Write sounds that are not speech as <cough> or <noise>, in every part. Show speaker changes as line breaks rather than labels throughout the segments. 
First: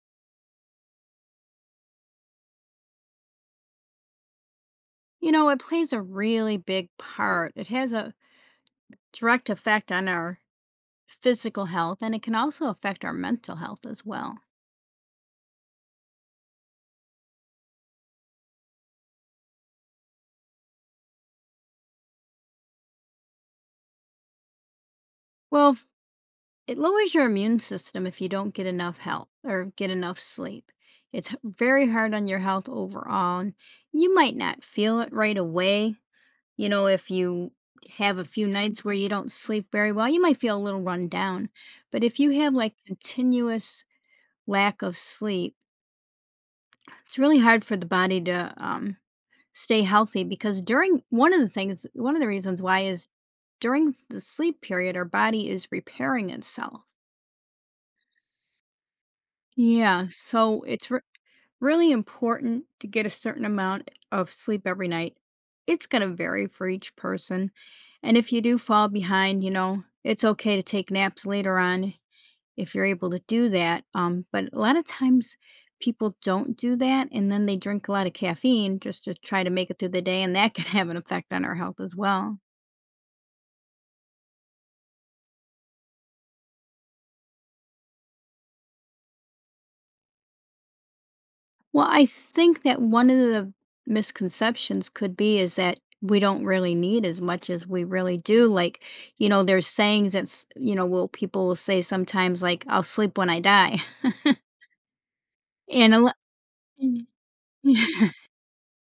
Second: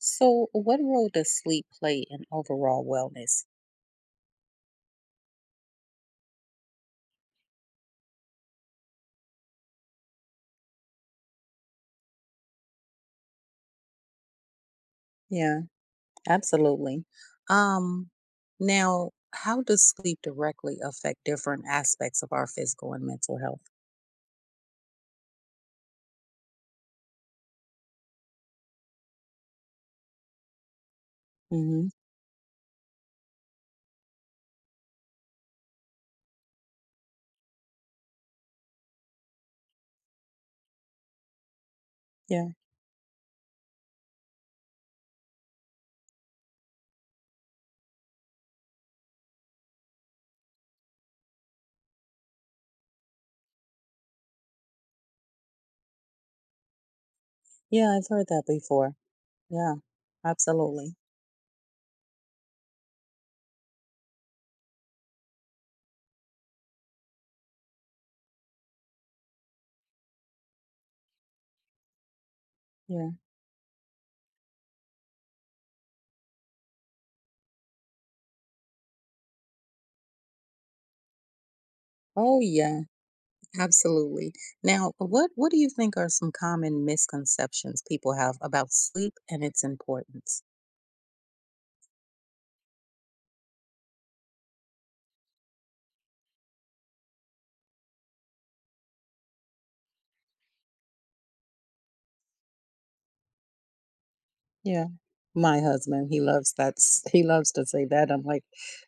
So, what role does sleep play in overall wellness?
You know, it plays a really big part. It has a direct effect on our physical health, and it can also affect our mental health as well.
Yeah, absolutely. Um, Now, how does sleep directly affect different aspects of our physical and mental health?
Well, it lowers your immune system if you don't get enough help or get enough sleep. It's
Mm-hmm.
very hard on your health overall. And You might not feel it right away. You know, if you have a few nights where you don't sleep very well, you might feel a little run down. But if you
Yeah,
have, like, continuous lack of sleep, it's really hard for the body to stay healthy, because during one of the reasons why is, during the sleep period, our body is repairing itself.
yeah, I've heard that before. Yeah,
Yeah, so it's
absolutely.
really important to get a certain amount of sleep every night. It's going to vary for each person, and if you do fall behind, you know, it's okay to take naps later on if you're able
Yeah.
to do that, but a lot of times people don't do that, and then they drink a lot of caffeine just to try to make it through the day, and that can have an effect on our health as well.
Oh, yeah, absolutely. Now, what do you think are some common misconceptions people have about sleep and its importance?
Well, I think that one of the misconceptions could be is that we don't really need as much as we really do. Like, you know, there's sayings that's, you know, will people will say sometimes, like, I'll sleep when I die. <laughs>
Yeah. My
and a
husband,
lo-
he loves that s he loves to say that. I'm
<laughs>
like,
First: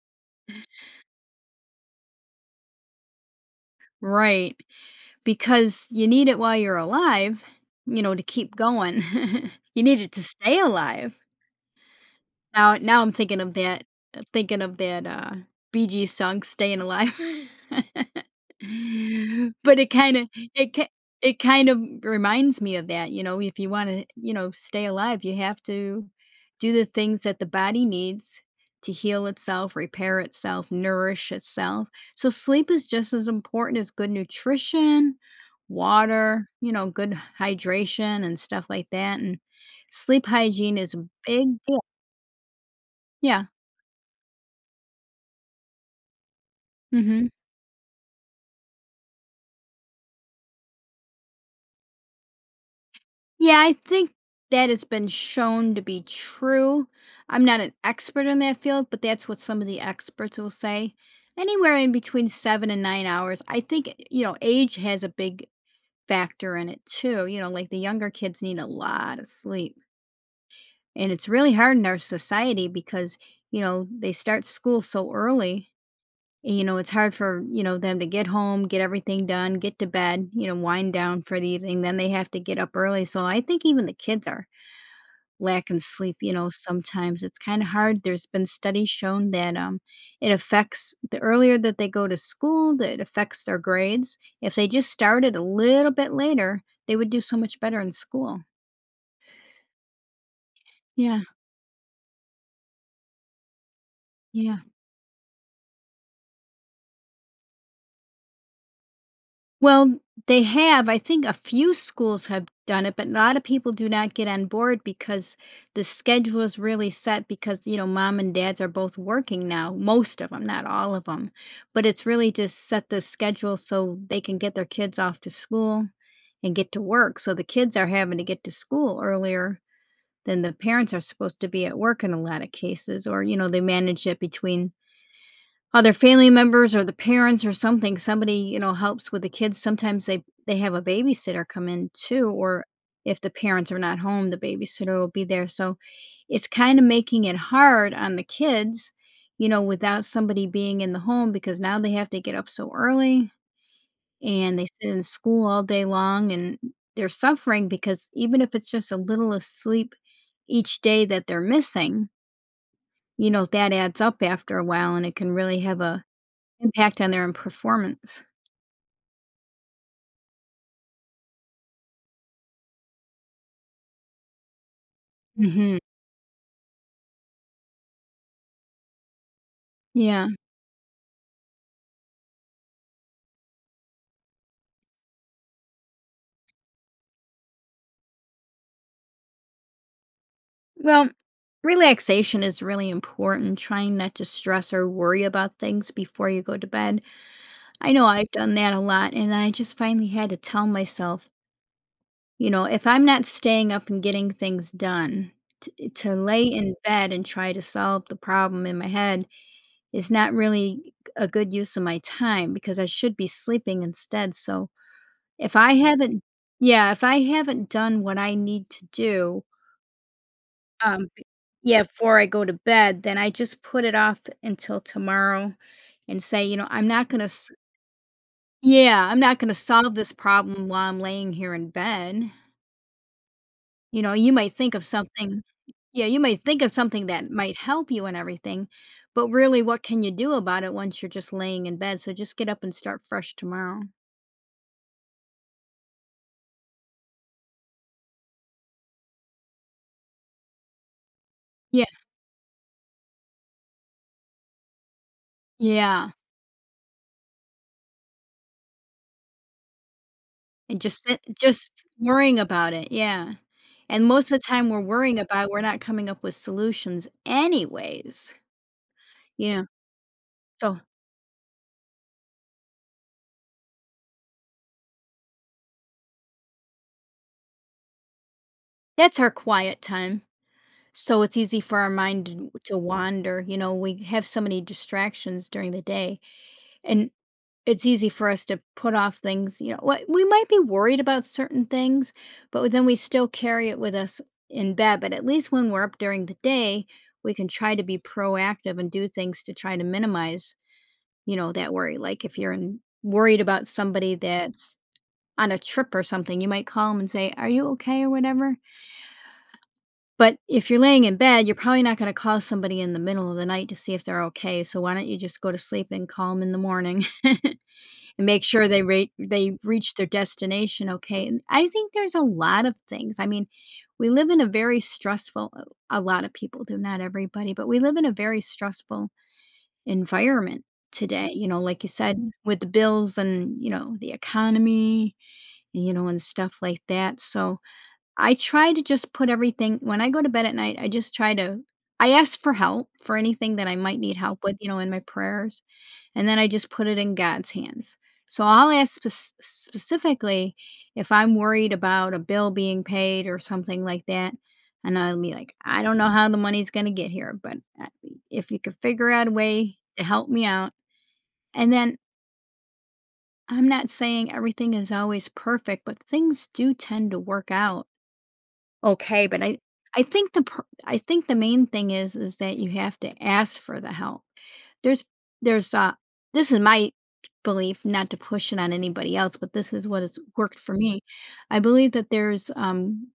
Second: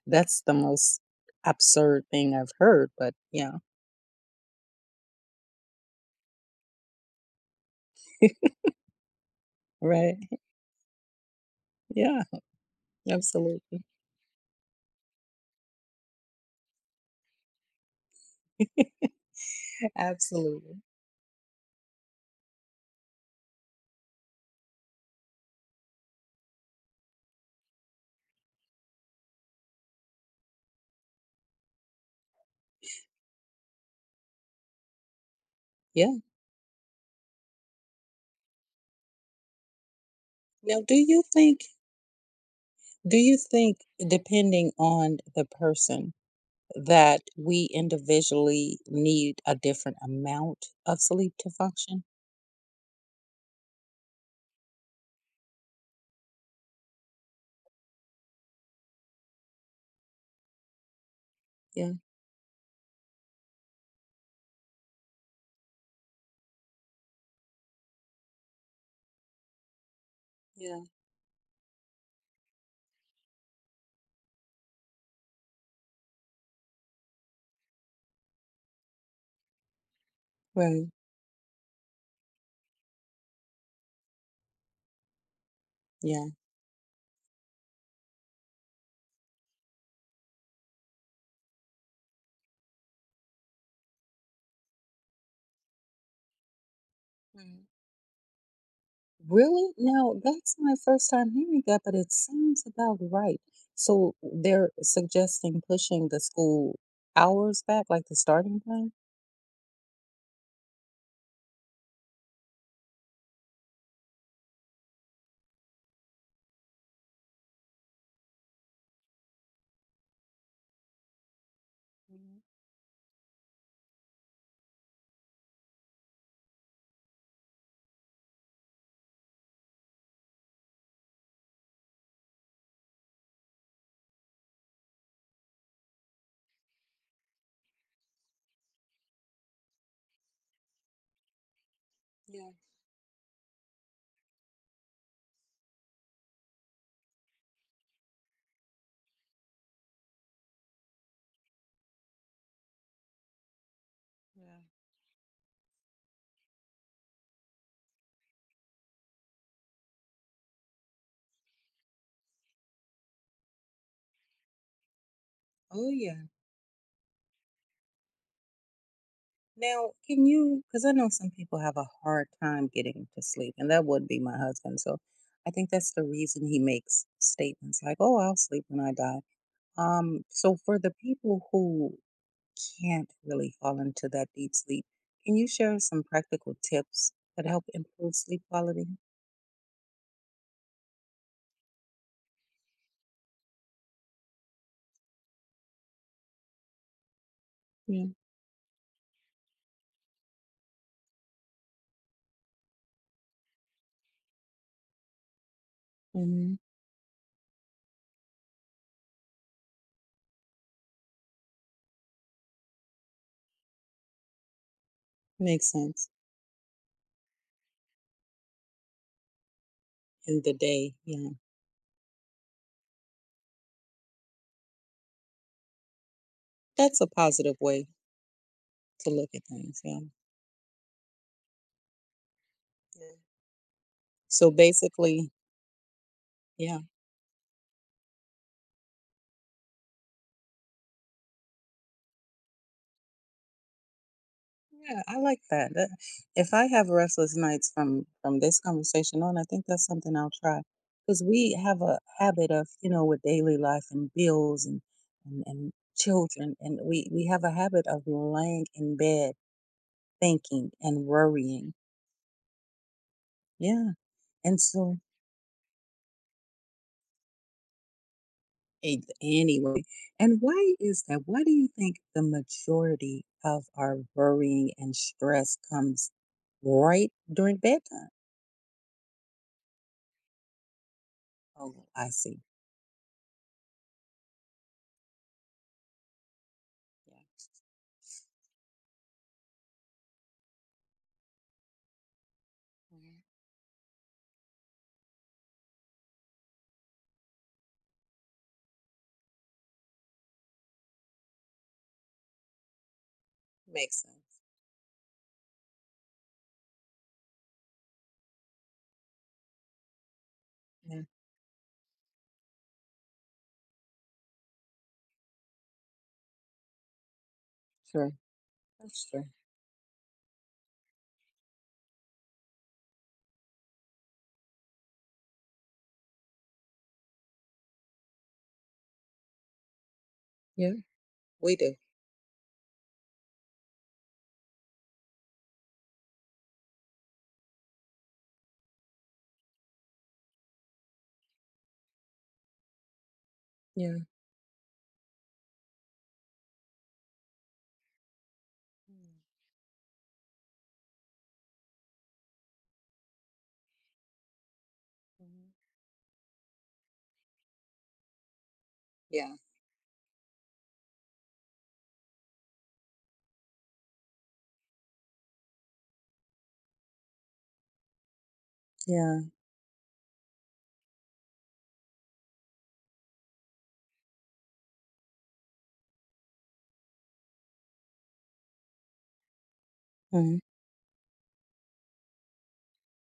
"That's the most absurd thing I've heard," but yeah.
right. Because you need it while you're alive, you know, to
<laughs>
keep going. <laughs> You need it to
Right.
stay alive.
Yeah,
Now I'm
absolutely.
thinking of that, Bee Gees song, "Staying Alive." <laughs>
<laughs>
But it
Absolutely.
ki it kind of reminds me of that, you know, if you wanna, you know, stay alive, you have to do the things that the body needs to heal itself, repair itself, nourish itself. So sleep is just as important as good nutrition,
Yeah.
water, you know, good hydration and stuff like that, and sleep hygiene
Now
is
do
a
you
big
think
deal.
do you
Yeah.
think depending on the person that
Mhm.
we individually need a different amount of sleep to function?
Yeah, I think that has been shown to be true. I'm not an expert in that field, but that's what some of the experts will say. Anywhere in
Yeah,
between 7 and 9 hours. I think, you know, age has a big factor in it too, you know, like the younger kids need a lot of sleep.
yeah,
And it's really hard in our society because, you know, they start school so early. You know, it's hard for, you know, them to get home, get everything done, get to bed, you know,
right,
wind down for the evening, then they have to get up early. So I think even the kids are lacking sleep,
yeah.
you know. Sometimes it's kind of hard. There's been studies shown that it affects, the earlier that they go to school, that it affects their grades. If they just started a little bit later, they would do so much
Mm.
better in school.
Really? Now, that's my first
Yeah,
time hearing that, but it sounds about right. So
yeah.
they're suggesting pushing the school hours back, like the starting time?
Well, they have. I think a few schools have done it, but a lot of people do not get on board because the schedule is really set because, you know, mom and dads are both working now, most of them, not all of them. But it's really
Mhm.
just set, the schedule, so they can get their kids off to school and get to work. So the kids are having to get to school earlier than the parents are supposed to be at work in a lot of cases, or, you know, they manage it between other family members or the parents or something, somebody, you know, helps with the kids. Sometimes they have a babysitter come in too,
Yeah,
or if the parents are not home, the babysitter will be there. So it's kind of making it hard on the kids, you know, without somebody being in the home, because now they have to get up so early and
yeah.
they sit in school all day long, and they're suffering because even if it's just a little of sleep each day that they're missing, you know, that adds up after a while, and it can really have
Oh,
a
yeah.
impact on their own performance.
Now, can you, because I know some people have a hard time getting to sleep, and that would be my husband. So I think
Mhm.
that's the reason he makes statements like, oh, I'll sleep when I die. Um,
Yeah.
so for the people who can't really fall into that deep sleep. Can you share some practical tips that help improve sleep quality?
Well, relaxation is really important, trying not to stress or worry about things before you go to bed. I know
Yeah,
I've done that a lot, and I just finally had to tell myself, you know, if I'm not staying up and getting things done, t to lay
hmm,
in bed and try to solve the problem in my head is not really a good use of my time because I should be sleeping instead. So if
makes
I
sense.
haven't yeah, if I haven't done what I need to do,
In the day,
Um, b-
yeah,
yeah, before I go to bed, then I just put it off until tomorrow and say, you know, I'm
that's a
not gonna
positive way
yeah,
to
I'm
look
not
at
gonna
things.
solve
Yeah.
this problem while I'm laying here in bed.
Yeah.
You know, you
So
might think of
basically,
something yeah, you might think of
yeah.
something that might help you and everything, but really what can you do about it once you're just laying in bed? So just get up and start fresh tomorrow.
Yeah, I like that. That- if I have restless nights from this conversation on, I think that's something I'll try. Because we have
Yeah.
a habit of, you know, with daily life and bills and
Yeah,
children, and we have a habit of laying in bed thinking
and
and
just
worrying.
worrying about it, yeah.
Yeah.
And most of the
And
time we're
so,
worrying about, we're not coming up with solutions anyways. Yeah,
anyway, and why
so
is that? Why do you think the majority of our worrying and stress comes right during bedtime?
that's our quiet time. So it's easy for
Oh,
our
I
mind
see.
to wander. You know, we have so many distractions during the day, and
Yeah.
it's easy for us to put off things, you know, what we might be worried about, certain things, but then we
Mhm.
still carry it with us in bed. But at least when we're up during the day, we can try to be proactive and do things to try to minimize, you know, that worry, like, if you're in worried about
Makes
somebody
sense.
that's on a trip or something, you might call them and say, "Are you okay?" or whatever. But if you're
Yeah.
laying in bed, you're probably not gonna call somebody in the middle of the night to see if they're okay, so why don't you just go to sleep and call them in the morning <laughs>
Sure.
and make sure
That's true.
they reach their destination okay. And I think there's a lot of things, I mean, we live in a very stressful— a lot of people do, not everybody, but we live in a very stressful environment
Yeah.
today. You
We
know,
do.
like you said, with the bills and, you know, the economy, you know, and stuff like that. So I try to just put everything, when I go to bed at night, I just try to— I ask for help for anything that I
Yeah.
might need help with, you know, in my prayers, and then I just put it in God's hands. So I'll ask specifically if I'm worried about a bill being paid or something like that, and I'll be
Mm-hmm.
like, "I don't know how the money's gonna get here, but, if you could figure out a
Yeah.
way to help me out." And then, I'm not saying everything is always perfect, but things do tend to work out. Okay.
Yeah.
But I— I think the pr I think the main thing is that you have to ask for the help. There's there's, uh this is my belief, not to push it on anybody else, but this is what has
Mhm.
worked for me. I believe that there's,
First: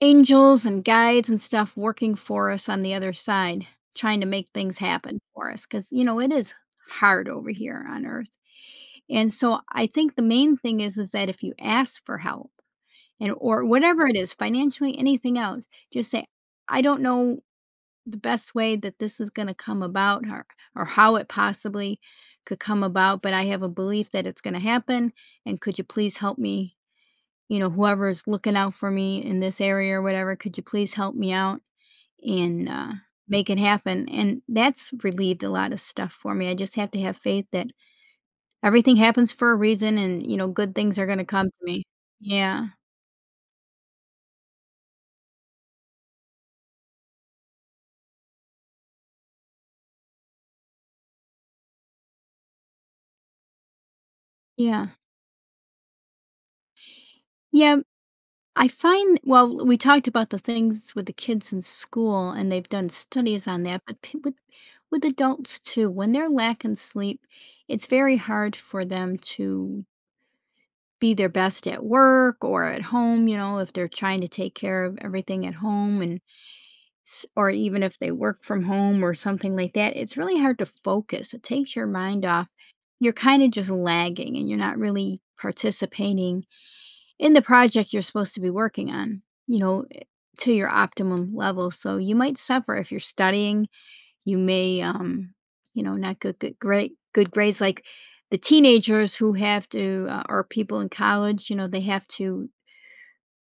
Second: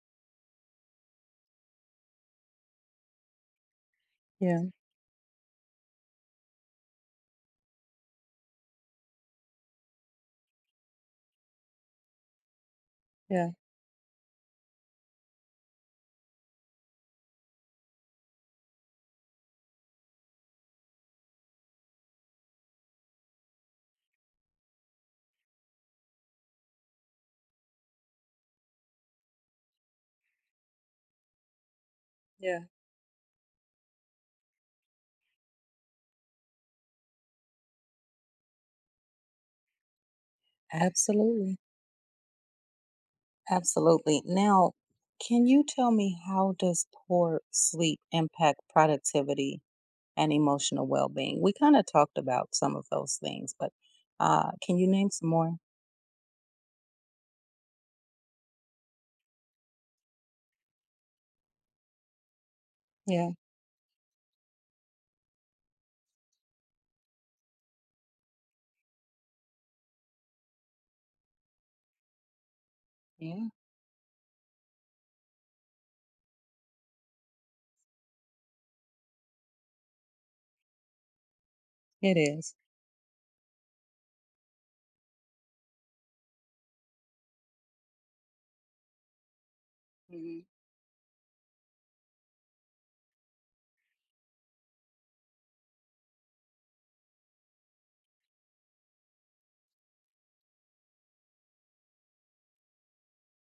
angels and guides and stuff working for us on the other side, trying to make
Yeah.
things happen for us because, you know, it is hard over here on Earth. And so I think the main thing is that if you ask for help and
Yeah.
or whatever it is, financially, anything else, just say, I don't know the best way that this is going to come about, or how it possibly could come about, but I have a belief that it's going to happen. And could you please help me? You know, whoever's looking out for me in this area or whatever, could you please help me out
Yeah.
and make it happen? And that's relieved a lot of stuff for me. I just have to have faith that everything happens for a reason and, you know, good things are going to come to
Absolutely.
me. Yeah.
Absolutely. Now, can you tell me how does poor sleep impact productivity and emotional well-being? We kind of talked about some of those things, but can
Yeah.
you name some more?
Yeah. I find Well, we talked about the things with the kids in school, and they've done
Yeah,
studies on that, but with adults too, when they're lacking sleep, it's very hard for them to be their best at work or at home, you
yeah,
know, if they're trying to take care of everything at home and or even if they work from home or something like that, it's really hard to focus. It takes your
it
mind off.
is.
You're kind of just lagging and you're not really participating in the project you're supposed to be working on,
Hmm.
to your optimum level. So you might suffer if you're studying. You may, not great, good grades. Like the teenagers who have to, or people in college, you know, they have to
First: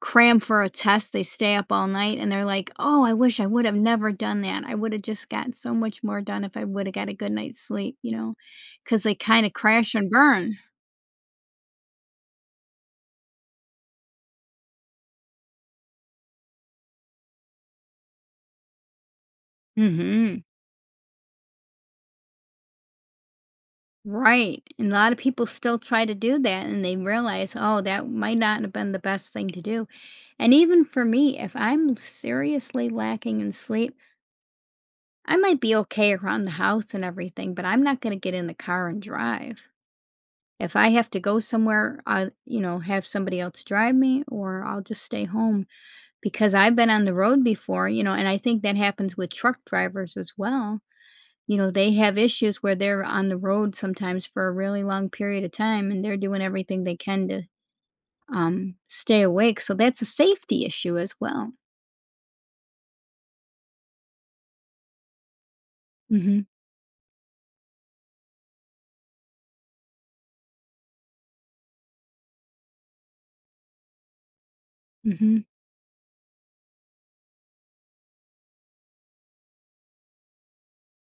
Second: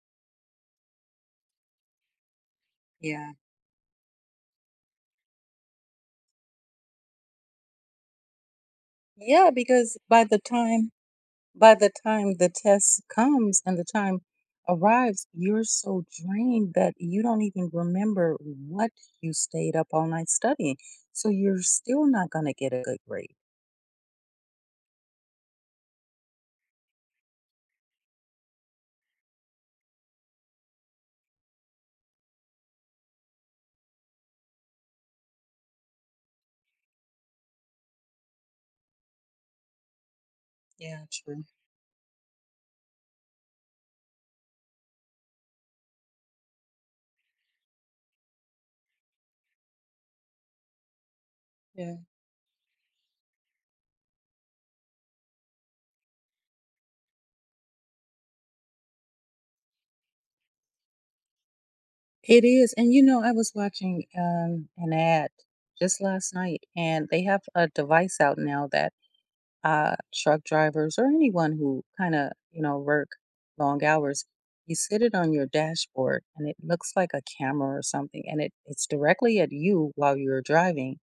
cram for a test. They stay up all night and they're like, oh, I
Yeah.
wish I would have never done that. I would have just gotten so much more done if I would have got a good night's sleep, you know, because they kind
Yeah,
of crash
because
and
by the
burn.
time by the time the test comes and the time arrives, you're so drained that you don't even remember what you stayed up all night
Hmm.
studying. So you're still not going to get a good grade.
Right. And a lot of people still try to do that and they realize, oh, that might not have been the best thing to do. And even for me, if I'm seriously lacking in sleep, I might be okay around the house and everything, but I'm not going to get in the car and drive. If I
Yeah,
have to go
true.
somewhere, I, you know, have somebody else drive me or I'll just stay home because I've been on the road before, you know, and I think that happens with truck drivers as well. You know, they
Yeah,
have issues where they're on the road sometimes for a really long period of time, and they're doing everything they can to, stay awake, so that's a safety issue as well.
it is. And you know, I was watching an ad just last
Mhm,
night, and they have a device out now that truck drivers or anyone who kind of, you know, work long hours, you sit it on
mhm.
your dashboard and it looks like a camera or something, and it's directly at you while you're driving.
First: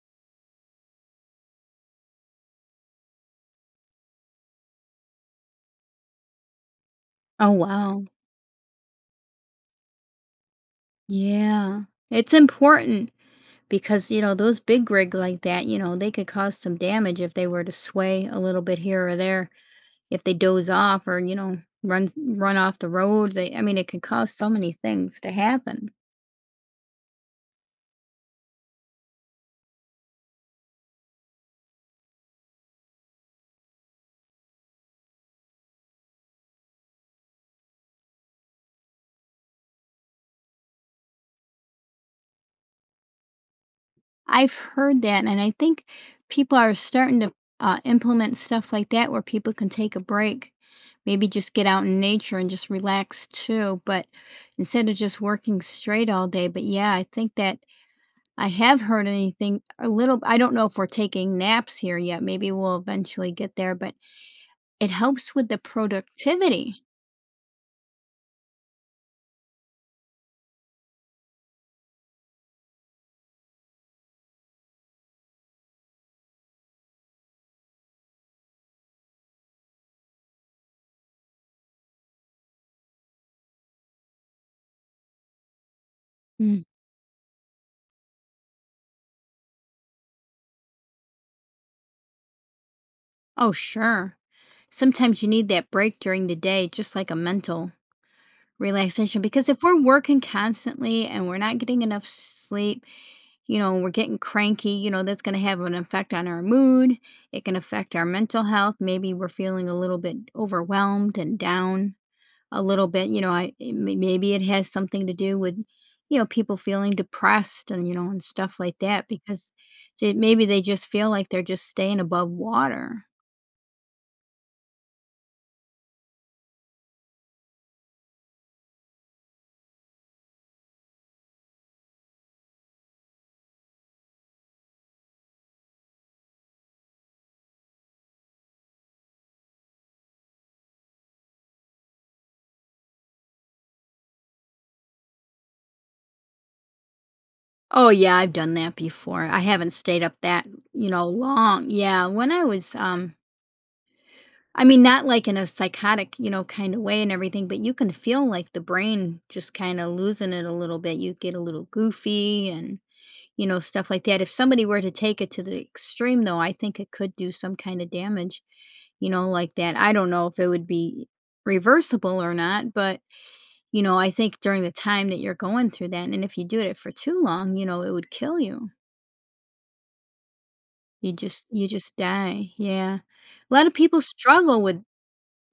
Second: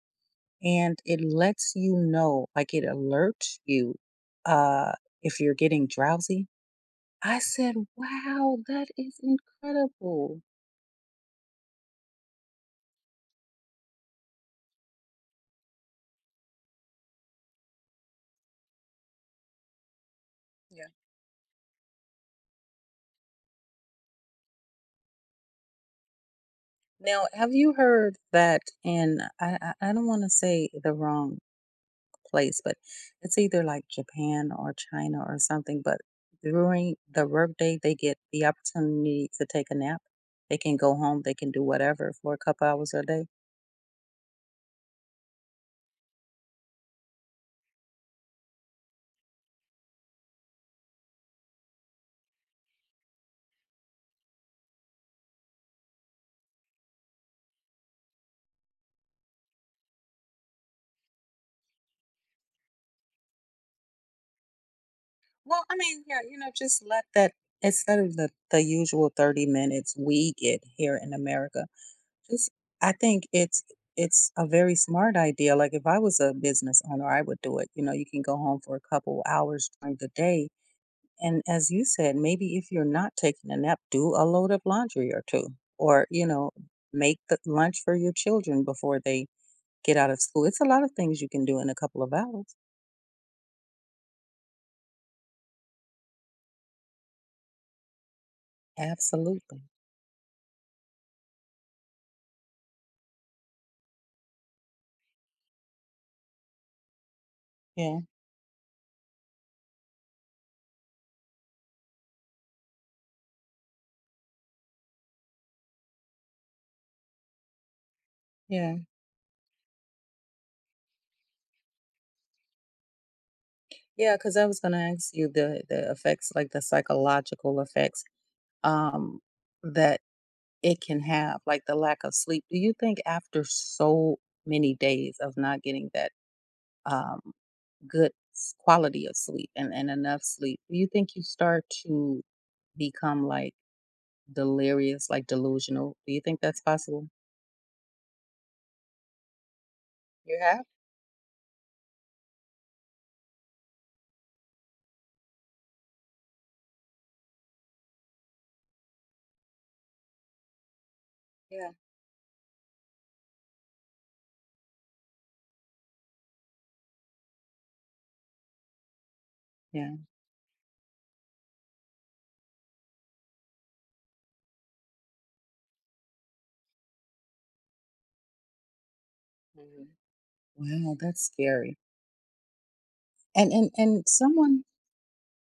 And it lets you know, like it alerts you uh, if you're getting drowsy. I
Oh,
said,
wow.
wow, that is incredible.
Yeah. It's important because, you know, those big rig like that, you know, they could cause some damage if they were to sway a little bit here or there, if they doze off or, you know, run off the road, they I mean, it could cause so many things to happen.
Now, have you heard that in I don't want to say the wrong place, but it's either like Japan or China or something, but during the workday they get the opportunity to take a nap. They can go home, they can do whatever for a couple hours a day.
I've heard that, and I think people are starting to implement stuff like that where people can take a break, maybe just get out in nature and just relax too. But instead of just working straight all day, but yeah, I think that I have heard anything a little. I don't know if we're taking naps here yet. Maybe we'll eventually get there, but it helps with the
Well, I mean, yeah, you know,
productivity.
just let that instead of the usual 30 minutes we get here in America. Just, I think it's a very smart idea. Like if I was a business owner, I would do it. You know, you can go home for a couple hours during the day. And as you said, maybe if you're not taking a nap, do a load of laundry or two. Or, you know,
Mm.
make the lunch for your children before they get out of school. It's a lot of things you can do in a couple of hours.
Oh, sure. Sometimes you need that break during the day, just like a mental relaxation, because if
Absolutely.
we're working constantly and we're not getting enough sleep, you know, we're getting cranky, you know, that's going to have an effect on our mood. It can affect
Yeah.
our mental health. Maybe we're feeling a little bit overwhelmed and down a little bit. You know, I it may- maybe it has something to do with, you know, people feeling depressed and, you know, and stuff
Yeah.
like that because they, maybe they just feel like they're just staying above water.
Yeah, because I was gonna ask you the effects, like the psychological effects, um, that it can have, like the lack of sleep. Do you think after so many days of not getting that um, good quality of sleep and enough sleep, do you think you start to become like delirious, like delusional? Do you think that's possible?
Oh yeah, I've done that before. I haven't stayed up
You
that,
have?
you know, long. Yeah, when I was I mean, not like in a psychotic, you know, kind of way and everything, but you can feel like the brain just kind of losing it a little bit. You get a little
Yeah.
goofy and, you know, stuff like that. If somebody were to take it to the extreme, though, I think it could do some kind of damage, you know, like that. I
Yeah.
don't know if it would be reversible or not, but, you know, I think during the time that you're going through that, and if you do it for too long, you know, it would kill you.
Hmm. Wow, that's
You
scary.
just die. Yeah.
And
A lot
and
of people
and
struggle
someone,
with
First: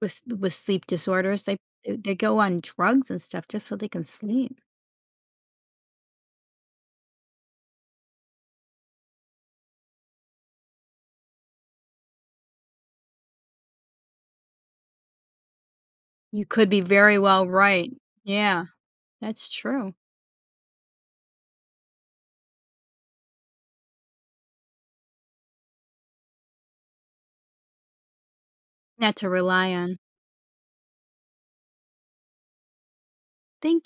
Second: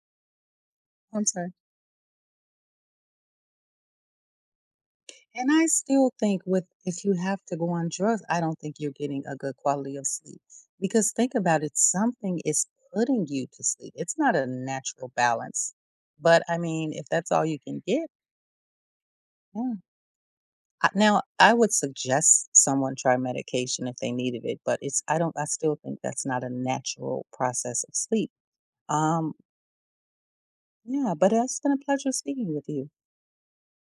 with sleep
I'm
disorders,
sorry.
they go on drugs and stuff just so they can sleep.
And I still think with if you have to go on drugs, I don't think you're getting a good quality of sleep. Because think about it, something is putting you to sleep. It's not a natural balance. But
You
I
could be
mean, if
very
that's
well
all you can
right.
get,
Yeah, that's
yeah.
true.
Now, I would suggest someone try medication if they needed it, but it's I don't I still think that's not a natural process of sleep.
Not to
Um,
rely on.
yeah, but it's been a pleasure speaking with you.
Thank